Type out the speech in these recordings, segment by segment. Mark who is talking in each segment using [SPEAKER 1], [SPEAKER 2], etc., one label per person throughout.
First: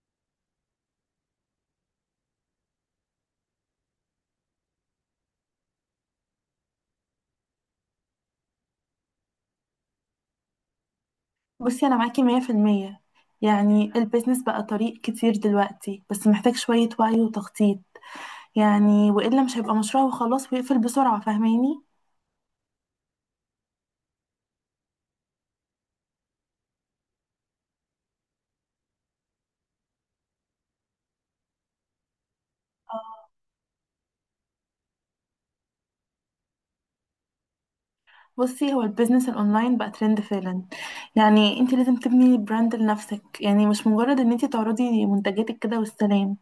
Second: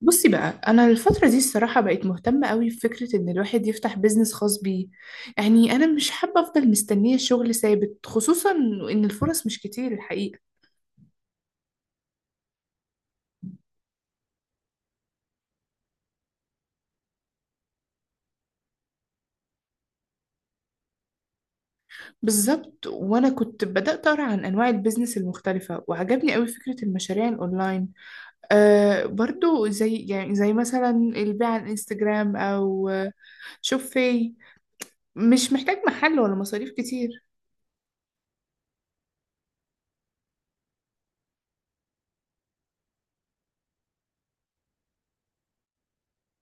[SPEAKER 1] بصي بقى، انا الفتره دي الصراحه بقيت مهتمه قوي بفكره ان الواحد يفتح بيزنس خاص بيه. يعني انا مش حابه افضل مستنيه شغل ثابت، خصوصا ان الفرص مش كتير الحقيقه.
[SPEAKER 2] بصي أنا معاكي مية في المية. يعني البيزنس بقى طريق كتير دلوقتي، بس محتاج شوية وعي وتخطيط. يعني وإلا مش هيبقى مشروع وخلاص ويقفل بسرعة، فاهماني؟
[SPEAKER 1] بالظبط. وانا كنت بدات اقرا عن انواع البيزنس المختلفه وعجبني قوي فكره المشاريع الاونلاين. آه برضو، زي مثلا البيع على الانستجرام او شوفي، مش محتاج محل ولا مصاريف كتير.
[SPEAKER 2] بصي هو البيزنس الأونلاين بقى ترند فعلا. يعني انت لازم تبني براند لنفسك، يعني مش مجرد ان انت تعرضي منتجاتك كده والسلام.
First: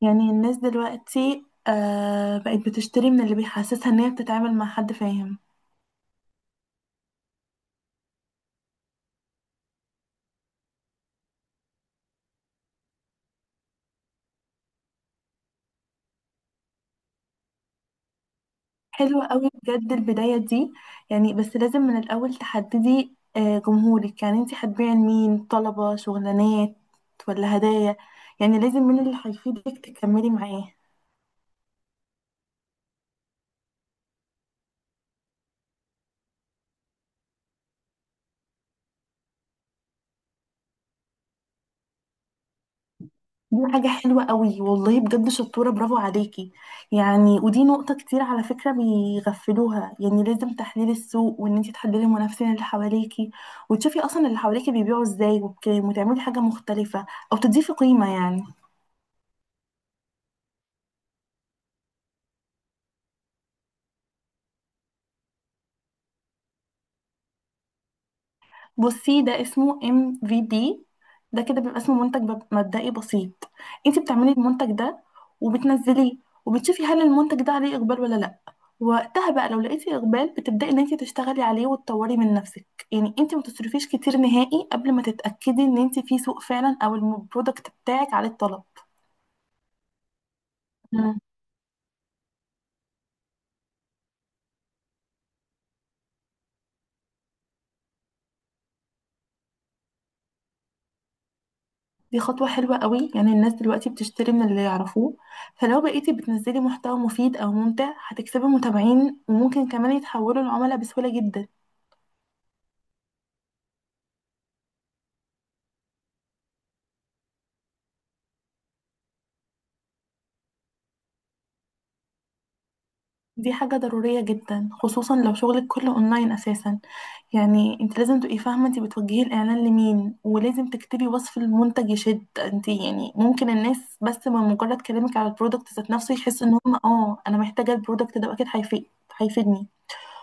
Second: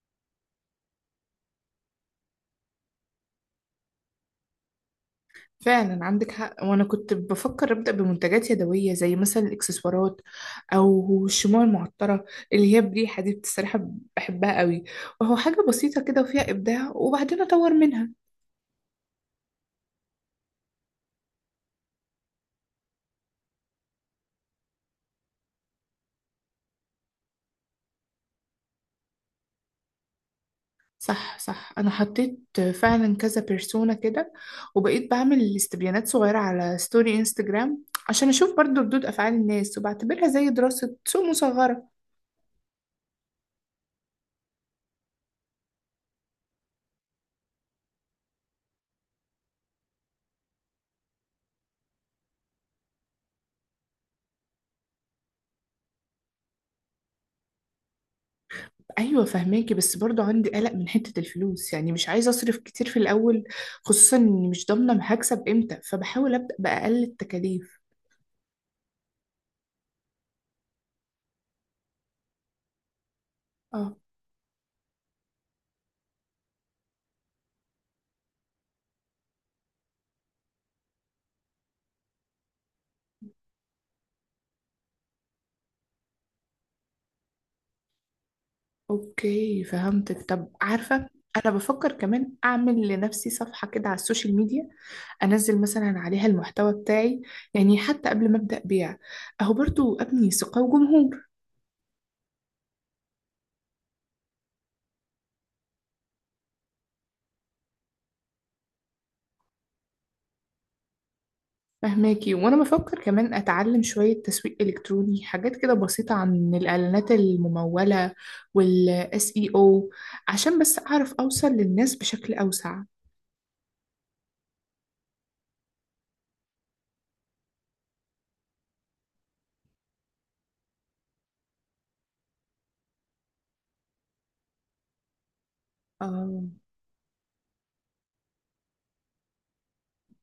[SPEAKER 2] يعني الناس دلوقتي آه بقت بتشتري من اللي بيحسسها ان هي بتتعامل مع حد فاهم.
[SPEAKER 1] فعلا عندك حق. وانا كنت بفكر ابدا بمنتجات يدويه زي مثلا الاكسسوارات او الشموع المعطره، اللي هي بريحه دي بصراحه بحبها قوي. وهو حاجه بسيطه كده وفيها ابداع وبعدين اطور منها.
[SPEAKER 2] حلوة قوي بجد البداية دي. يعني بس لازم من الأول تحددي جمهورك، يعني انتي هتبيعي لمين؟ طلبة شغلانات ولا هدايا؟ يعني لازم من اللي هيفيدك تكملي معاه.
[SPEAKER 1] صح، صح، انا حطيت فعلا كذا بيرسونا كده، وبقيت بعمل استبيانات صغيره على ستوري انستجرام عشان اشوف برضو ردود افعال الناس، وبعتبرها زي دراسه سوق مصغره.
[SPEAKER 2] دي حاجة حلوة قوي والله بجد، شطورة، برافو عليكي. يعني ودي نقطة كتير على فكرة بيغفلوها، يعني لازم تحليل السوق، وان انتي تحللي المنافسين اللي حواليكي، وتشوفي اصلا اللي حواليكي بيبيعوا ازاي وبكام، وتعملي حاجة مختلفة او تضيفي قيمة يعني.
[SPEAKER 1] ايوه، فهماكي. بس برضو عندي قلق من حته الفلوس، يعني مش عايزه اصرف كتير في الاول، خصوصا اني مش ضامنه هكسب امتى، فبحاول ابدا باقل التكاليف.
[SPEAKER 2] بصي ده اسمه ام في دي. ده كده بيبقى اسمه منتج مبدئي بسيط.
[SPEAKER 1] اه.
[SPEAKER 2] انت بتعملي المنتج ده وبتنزليه وبتشوفي هل المنتج ده عليه اقبال ولا لا. وقتها بقى لو لقيتي اقبال بتبداي ان انت تشتغلي عليه وتطوري من نفسك. يعني انت ما تصرفيش كتير نهائي قبل ما تتاكدي ان انت في سوق فعلا او البرودكت بتاعك عليه الطلب.
[SPEAKER 1] اوكي فهمتك. طب عارفه، انا بفكر كمان اعمل لنفسي صفحه كده على السوشيال ميديا، انزل مثلا عليها المحتوى بتاعي، يعني حتى قبل ما ابدا بيع، اهو برضو ابني ثقه وجمهور.
[SPEAKER 2] دي خطوة حلوة قوي. يعني الناس دلوقتي بتشتري من اللي يعرفوه، فلو بقيتي بتنزلي محتوى مفيد أو ممتع هتكسبي متابعين، وممكن كمان يتحولوا لعملاء بسهولة جدا.
[SPEAKER 1] فهماكي. وانا بفكر كمان اتعلم شوية تسويق الكتروني، حاجات كده بسيطة عن الاعلانات الممولة والاس اي او، عشان بس اعرف اوصل للناس بشكل اوسع.
[SPEAKER 2] دي حاجة ضرورية جدا خصوصا لو شغلك كله أونلاين أساسا. يعني انت لازم تبقي فاهمة انت بتوجهي الإعلان لمين، ولازم تكتبي وصف المنتج يشد انت. يعني ممكن الناس بس من مجرد كلامك على البرودكت ذات نفسه
[SPEAKER 1] اه.
[SPEAKER 2] يحس ان هم اه أنا محتاجة البرودكت ده أكيد هيفيد، هيفيدني.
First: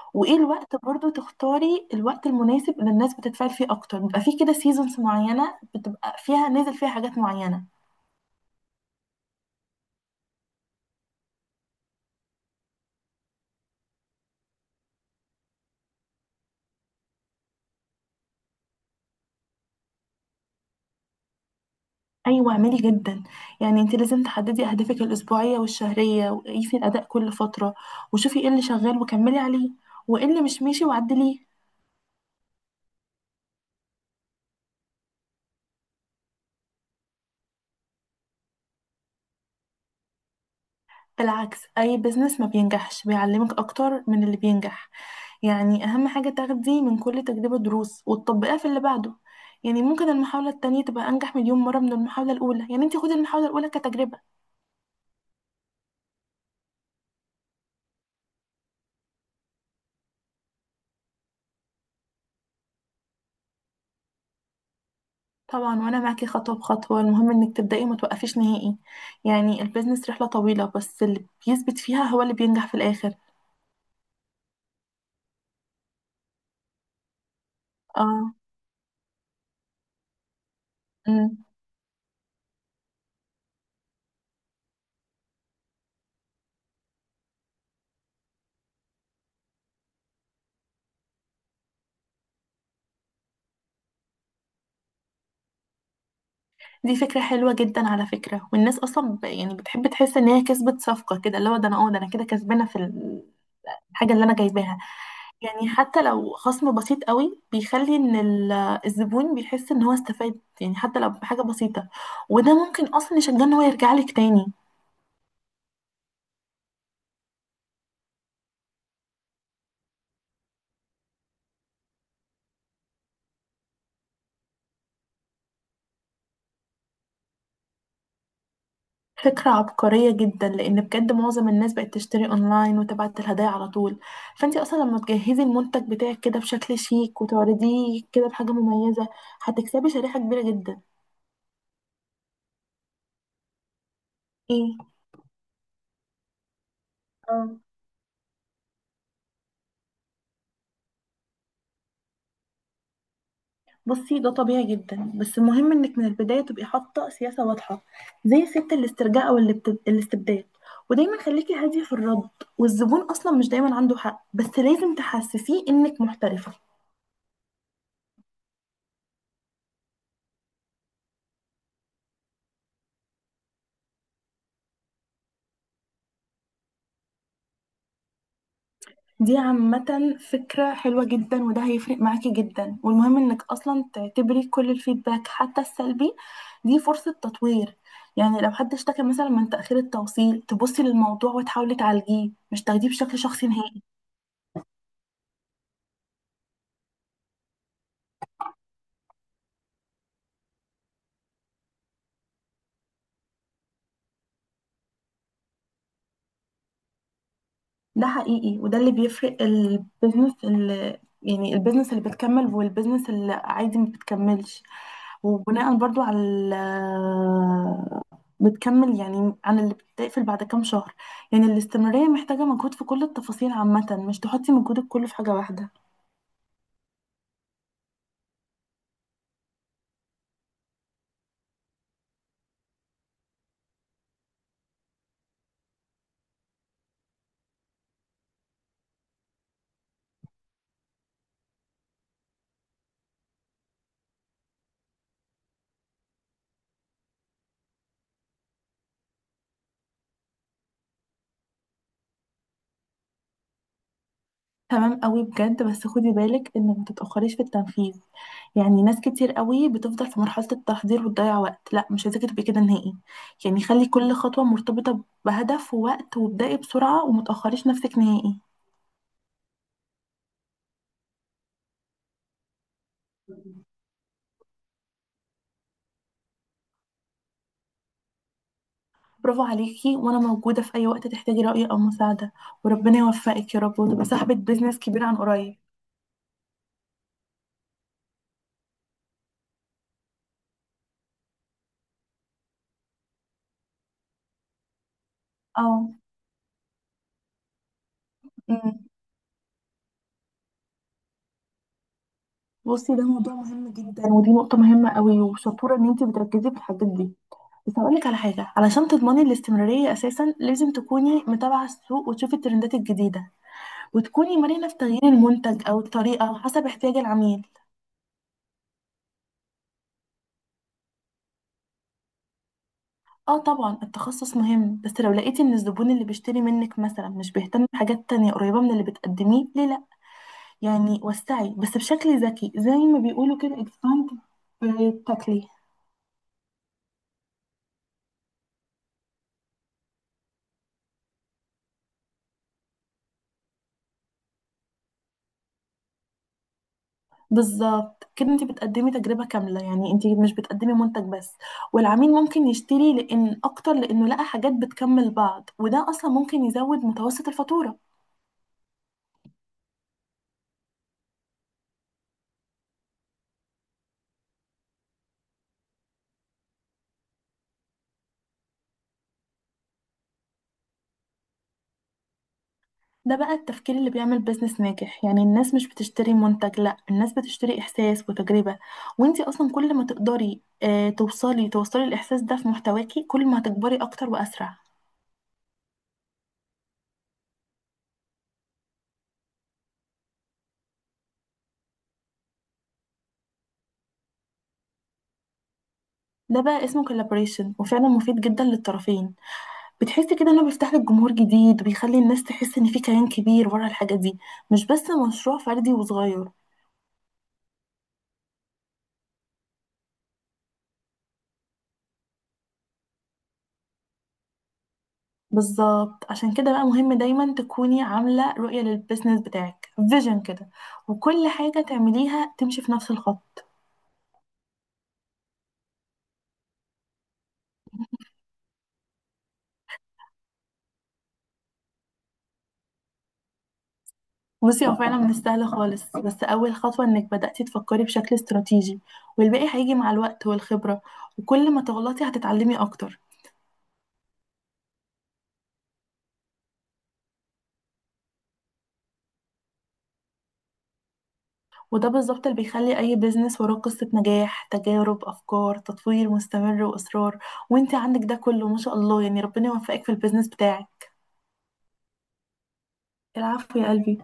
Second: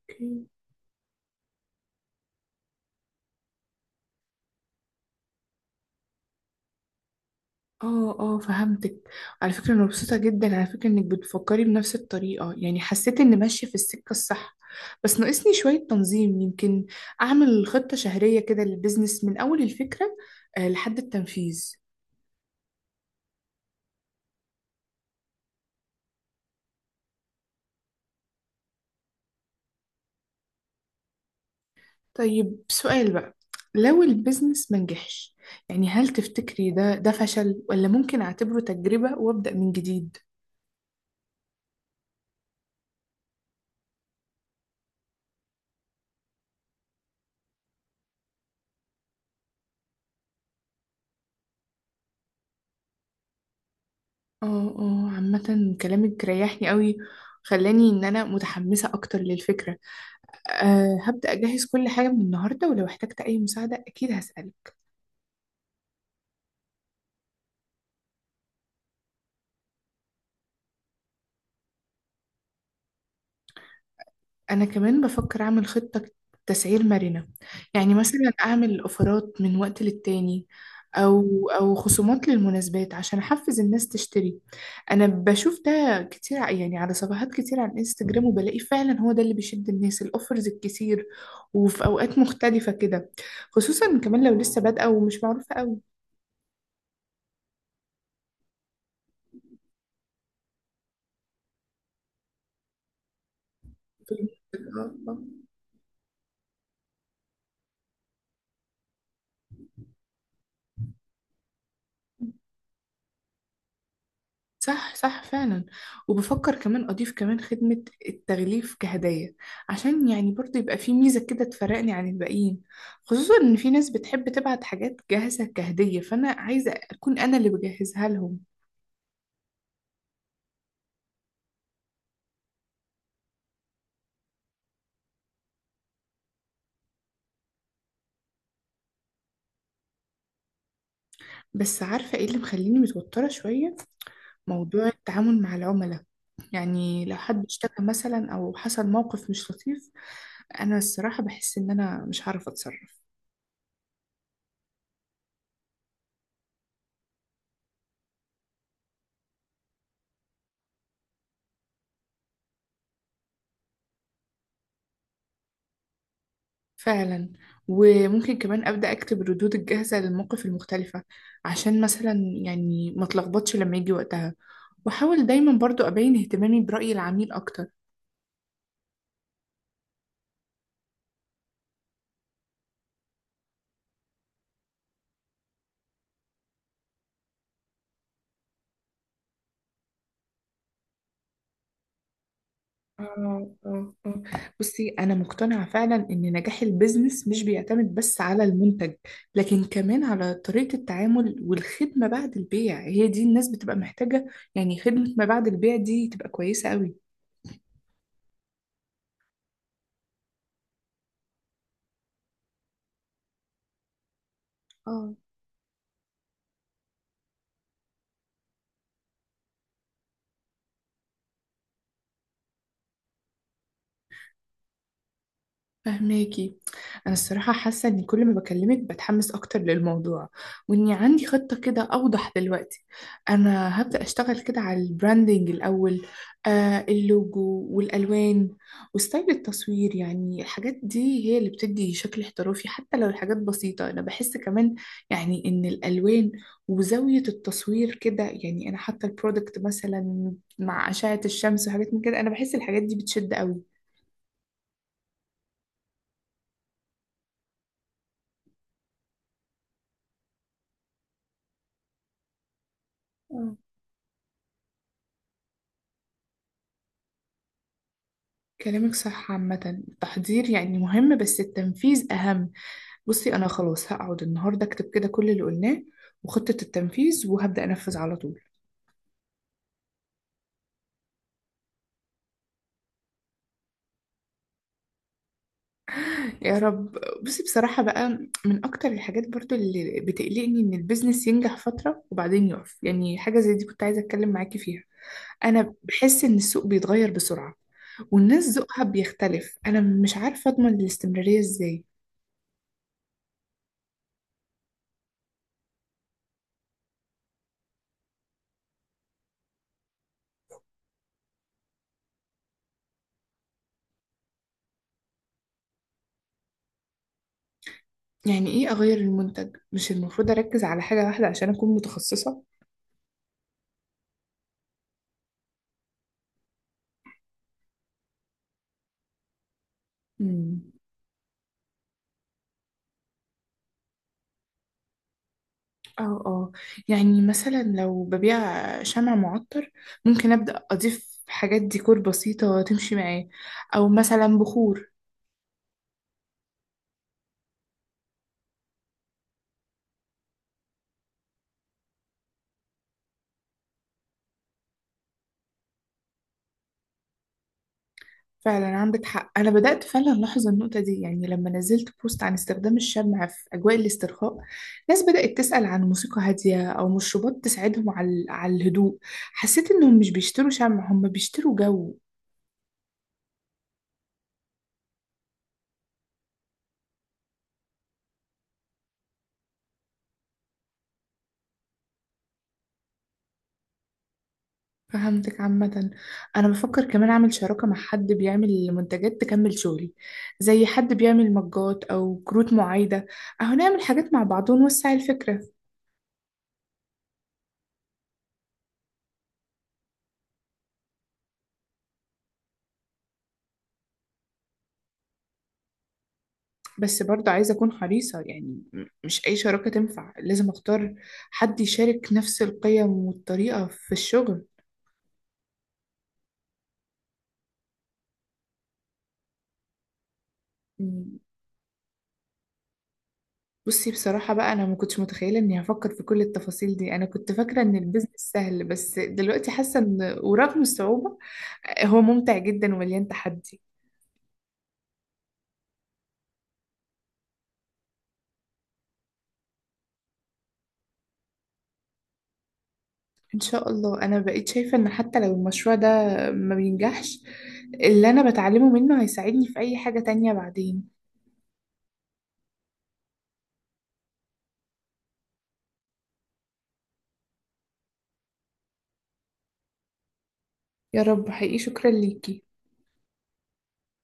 [SPEAKER 1] اوكي.
[SPEAKER 2] وايه الوقت؟ برضو تختاري الوقت المناسب اللي الناس بتتفاعل فيه اكتر. بيبقى فيه كده سيزونز معينه بتبقى فيها نازل فيها حاجات معينه.
[SPEAKER 1] اه، اه، فهمتك. على فكرة انا مبسوطة جدا على فكرة انك بتفكري بنفس الطريقة، يعني حسيت اني ماشية في السكة الصح. بس ناقصني شوية تنظيم، يمكن اعمل خطة شهرية كده للبيزنس من اول الفكرة لحد التنفيذ.
[SPEAKER 2] ايوه اعملي جدا. يعني انت لازم تحددي اهدافك الاسبوعيه والشهريه، وقيسي الاداء كل فتره، وشوفي ايه اللي شغال وكملي عليه، وايه اللي مش ماشي وعدليه.
[SPEAKER 1] طيب، سؤال بقى: لو البيزنس منجحش، يعني هل تفتكري ده فشل ولا ممكن أعتبره تجربة وأبدأ من جديد؟
[SPEAKER 2] بالعكس، اي بزنس ما بينجحش بيعلمك اكتر من اللي بينجح. يعني أهم حاجة تاخدي من كل تجربة دروس وتطبقيها في اللي بعده. يعني ممكن المحاولة التانية تبقى أنجح مليون مرة من المحاولة الأولى، يعني انتي خدي المحاولة الأولى كتجربة.
[SPEAKER 1] اه، اه، عامة كلامك ريحني قوي، خلاني إن أنا متحمسة أكتر للفكرة. أه، هبدأ أجهز كل حاجة من النهاردة، ولو احتجت أي مساعدة أكيد هسألك.
[SPEAKER 2] طبعا وأنا معاكي خطوة بخطوة، المهم إنك تبدأي وما توقفيش نهائي. يعني البيزنس رحلة طويلة بس اللي بيثبت فيها هو اللي بينجح في الآخر.
[SPEAKER 1] أنا كمان بفكر أعمل خطة تسعير مرنة، يعني مثلا
[SPEAKER 2] اه.
[SPEAKER 1] أعمل أوفرات من وقت للتاني
[SPEAKER 2] أمم.
[SPEAKER 1] أو خصومات للمناسبات عشان أحفز الناس تشتري. أنا بشوف ده كتير يعني على صفحات كتير على الإنستجرام، وبلاقي فعلا هو ده اللي بيشد الناس، الأوفرز الكتير وفي أوقات مختلفة كده، خصوصا كمان لو لسه بادئة ومش معروفة.
[SPEAKER 2] دي فكرة حلوة جدا على فكرة. والناس أصلا يعني بتحب تحس إن هي كسبت صفقة، كده اللي هو ده أنا اه ده أنا كده كسبانة في الحاجة اللي أنا جايباها.
[SPEAKER 1] أوي.
[SPEAKER 2] يعني حتى لو خصم بسيط قوي بيخلي ان الزبون بيحس ان هو استفاد، يعني حتى لو بحاجة بسيطة، وده ممكن اصلا يشجعه ان هو يرجع لك تاني.
[SPEAKER 1] صح، صح، فعلا. وبفكر كمان أضيف كمان خدمة التغليف كهدية، عشان يعني برضه يبقى في ميزة كده تفرقني عن الباقيين، خصوصا إن في ناس بتحب تبعت حاجات جاهزة كهدية، فأنا عايزة أكون أنا اللي بجهزها لهم.
[SPEAKER 2] فكرة عبقرية جدا، لان بجد معظم الناس بقت تشتري اونلاين وتبعت الهدايا على طول. فانت اصلا لما تجهزي المنتج بتاعك كده بشكل شيك وتعرضيه كده بحاجة مميزة هتكسبي شريحة كبيرة جدا.
[SPEAKER 1] بس عارفة إيه اللي مخليني متوترة شوية؟
[SPEAKER 2] ايه؟
[SPEAKER 1] موضوع التعامل مع العملاء. يعني لو حد
[SPEAKER 2] اه.
[SPEAKER 1] اشتكى مثلا أو حصل موقف مش لطيف، أنا الصراحة بحس إن أنا مش هعرف أتصرف.
[SPEAKER 2] بصي ده طبيعي جدا، بس المهم انك من البدايه تبقي حاطه سياسه واضحه، زي سياسه الاسترجاع او الاستبداد. ودايما خليكي هاديه في الرد. والزبون اصلا مش دايما عنده حق، بس لازم تحسسيه انك محترفه.
[SPEAKER 1] فعلا. وممكن كمان أبدأ أكتب الردود الجاهزة للمواقف المختلفة، عشان مثلا يعني ما اتلخبطش لما يجي وقتها، وأحاول دايما برضو أبين اهتمامي برأي العميل أكتر.
[SPEAKER 2] دي عامه فكره حلوه جدا، وده هيفرق معاكي جدا. والمهم انك اصلا تعتبري كل الفيدباك حتى السلبي دي فرصه تطوير. يعني لو حد اشتكى مثلا من تاخير التوصيل تبصي للموضوع وتحاولي تعالجيه، مش تاخديه بشكل شخصي
[SPEAKER 1] آه،
[SPEAKER 2] نهائي.
[SPEAKER 1] آه، آه. بصي أنا مقتنعة فعلا إن نجاح البيزنس مش بيعتمد بس على المنتج، لكن كمان على طريقة التعامل والخدمة بعد البيع، هي دي الناس بتبقى محتاجة، يعني خدمة ما بعد البيع دي تبقى كويسة قوي.
[SPEAKER 2] ده حقيقي، وده اللي بيفرق البيزنس اللي يعني البيزنس اللي بتكمل والبيزنس اللي عادي ما بتكملش. وبناء برضو على بتكمل يعني عن اللي بتقفل بعد كام شهر. يعني الاستمرارية محتاجة مجهود في كل التفاصيل عامة، مش تحطي مجهودك كله في حاجة واحدة.
[SPEAKER 1] فهماكي. انا الصراحه حاسه ان كل ما بكلمك بتحمس اكتر للموضوع، واني عندي خطه كده اوضح دلوقتي. انا هبدا اشتغل كده على البراندنج الاول، اللوجو والالوان وستايل التصوير، يعني الحاجات دي هي اللي بتدي شكل احترافي حتى لو الحاجات بسيطه. انا بحس كمان يعني ان الالوان وزاويه التصوير كده، يعني انا حتى البرودكت مثلا مع اشعه الشمس وحاجات من كده، انا بحس الحاجات دي بتشد قوي.
[SPEAKER 2] تمام قوي بجد، بس خدي بالك انك ما تتاخريش في التنفيذ. يعني ناس كتير قوي بتفضل في مرحله التحضير وتضيع وقت، لا مش عايزاكي تبقي كده نهائي. يعني خلي كل خطوه مرتبطه بهدف ووقت، وابدأي بسرعه وما تاخريش نفسك نهائي.
[SPEAKER 1] كلامك صح. عامة التحضير يعني مهم، بس التنفيذ أهم. بصي أنا خلاص هقعد النهاردة أكتب كده كل اللي قلناه وخطة التنفيذ، وهبدأ أنفذ على طول.
[SPEAKER 2] برافو عليكي، وانا موجوده في اي وقت تحتاجي راي او مساعده. وربنا يوفقك يا رب، وتبقي صاحبه بيزنس كبير عن قريب.
[SPEAKER 1] يا رب. بصي بصراحة بقى، من أكتر الحاجات برضو اللي بتقلقني إن البيزنس ينجح فترة وبعدين يقف، يعني حاجة زي دي كنت عايزة أتكلم معاكي فيها. أنا
[SPEAKER 2] اه.
[SPEAKER 1] بحس إن السوق بيتغير بسرعة، والناس ذوقها
[SPEAKER 2] أمم.
[SPEAKER 1] بيختلف، أنا مش عارفة أضمن الاستمرارية إزاي.
[SPEAKER 2] بصي ده موضوع مهم جدا، ودي نقطه مهمه قوي، وشطوره ان انتي بتركزي في الحاجات دي. بس هقولك على حاجة، علشان تضمني الاستمرارية أساسا لازم تكوني متابعة السوق وتشوفي الترندات الجديدة، وتكوني مرنة في تغيير المنتج أو الطريقة حسب احتياج العميل.
[SPEAKER 1] يعني إيه أغير المنتج؟ مش المفروض أركز على حاجة واحدة عشان أكون متخصصة؟
[SPEAKER 2] اه طبعا التخصص مهم، بس لو لقيتي ان الزبون اللي بيشتري منك مثلا مش بيهتم بحاجات تانية قريبة من اللي بتقدميه، ليه لأ؟
[SPEAKER 1] مم.
[SPEAKER 2] يعني وسعي بس بشكل ذكي، زي ما بيقولوا كده expand في التكليف.
[SPEAKER 1] اه، اه. يعني مثلا لو ببيع شمع معطر، ممكن أبدأ أضيف حاجات ديكور بسيطة تمشي معاه، أو مثلا بخور.
[SPEAKER 2] بالظبط كده انت بتقدمي تجربة كاملة، يعني انت مش بتقدمي منتج بس. والعميل ممكن يشتري لان اكتر لانه لقى حاجات بتكمل بعض، وده اصلا ممكن يزود متوسط الفاتورة.
[SPEAKER 1] فعلا عندك حق، أنا بدأت فعلا ألاحظ النقطة دي. يعني لما نزلت بوست عن استخدام الشمع في أجواء الاسترخاء، ناس بدأت تسأل عن موسيقى هادية أو مشروبات تساعدهم على الهدوء، حسيت إنهم مش بيشتروا شمع، هم بيشتروا جو.
[SPEAKER 2] ده بقى التفكير اللي بيعمل بيزنس ناجح. يعني الناس مش بتشتري منتج، لا الناس بتشتري احساس وتجربة. وانت اصلا كل ما تقدري اه توصلي توصلي الاحساس ده في محتواكي، كل ما هتكبري اكتر واسرع.
[SPEAKER 1] فهمتك. عامة أنا بفكر كمان أعمل شراكة مع حد بيعمل منتجات تكمل شغلي، زي حد بيعمل مجات أو كروت معايدة، أهو نعمل حاجات مع بعض ونوسع الفكرة.
[SPEAKER 2] ده بقى اسمه كولابوريشن، وفعلا مفيد جدا للطرفين. بتحس كده انه بيفتح لك جمهور جديد، وبيخلي الناس تحس ان في كيان كبير ورا الحاجة دي، مش بس مشروع فردي وصغير.
[SPEAKER 1] بس برضه عايزة أكون حريصة، يعني مش أي شراكة تنفع، لازم أختار حد يشارك نفس القيم والطريقة في الشغل.
[SPEAKER 2] بالظبط، عشان كده بقى مهم دايما تكوني عاملة رؤية للبيزنس بتاعك، فيجن كده،
[SPEAKER 1] م،
[SPEAKER 2] وكل حاجة تعمليها تمشي في نفس الخط.
[SPEAKER 1] بصي بصراحة بقى، أنا ما كنتش متخيلة إني هفكر في كل التفاصيل دي، أنا كنت فاكرة إن البيزنس سهل، بس دلوقتي حاسة إن ورغم الصعوبة، هو ممتع جدا ومليان تحدي.
[SPEAKER 2] بصي هو فعلا مش سهل خالص، بس أول خطوة إنك بدأتي تفكري بشكل استراتيجي، والباقي هيجي مع الوقت والخبرة. وكل ما تغلطي هتتعلمي أكتر.
[SPEAKER 1] ان شاء الله، انا بقيت شايفة ان حتى لو المشروع ده ما بينجحش، اللي انا بتعلمه منه هيساعدني في اي حاجة تانية بعدين.
[SPEAKER 2] وده بالظبط اللي بيخلي أي بيزنس وراه قصة نجاح، تجارب، أفكار، تطوير مستمر وإصرار. وانت عندك ده كله ما شاء الله. يعني ربنا يوفقك في البيزنس بتاعك.
[SPEAKER 1] يا رب، حقيقي شكرا ليكي.
[SPEAKER 2] العفو يا قلبي.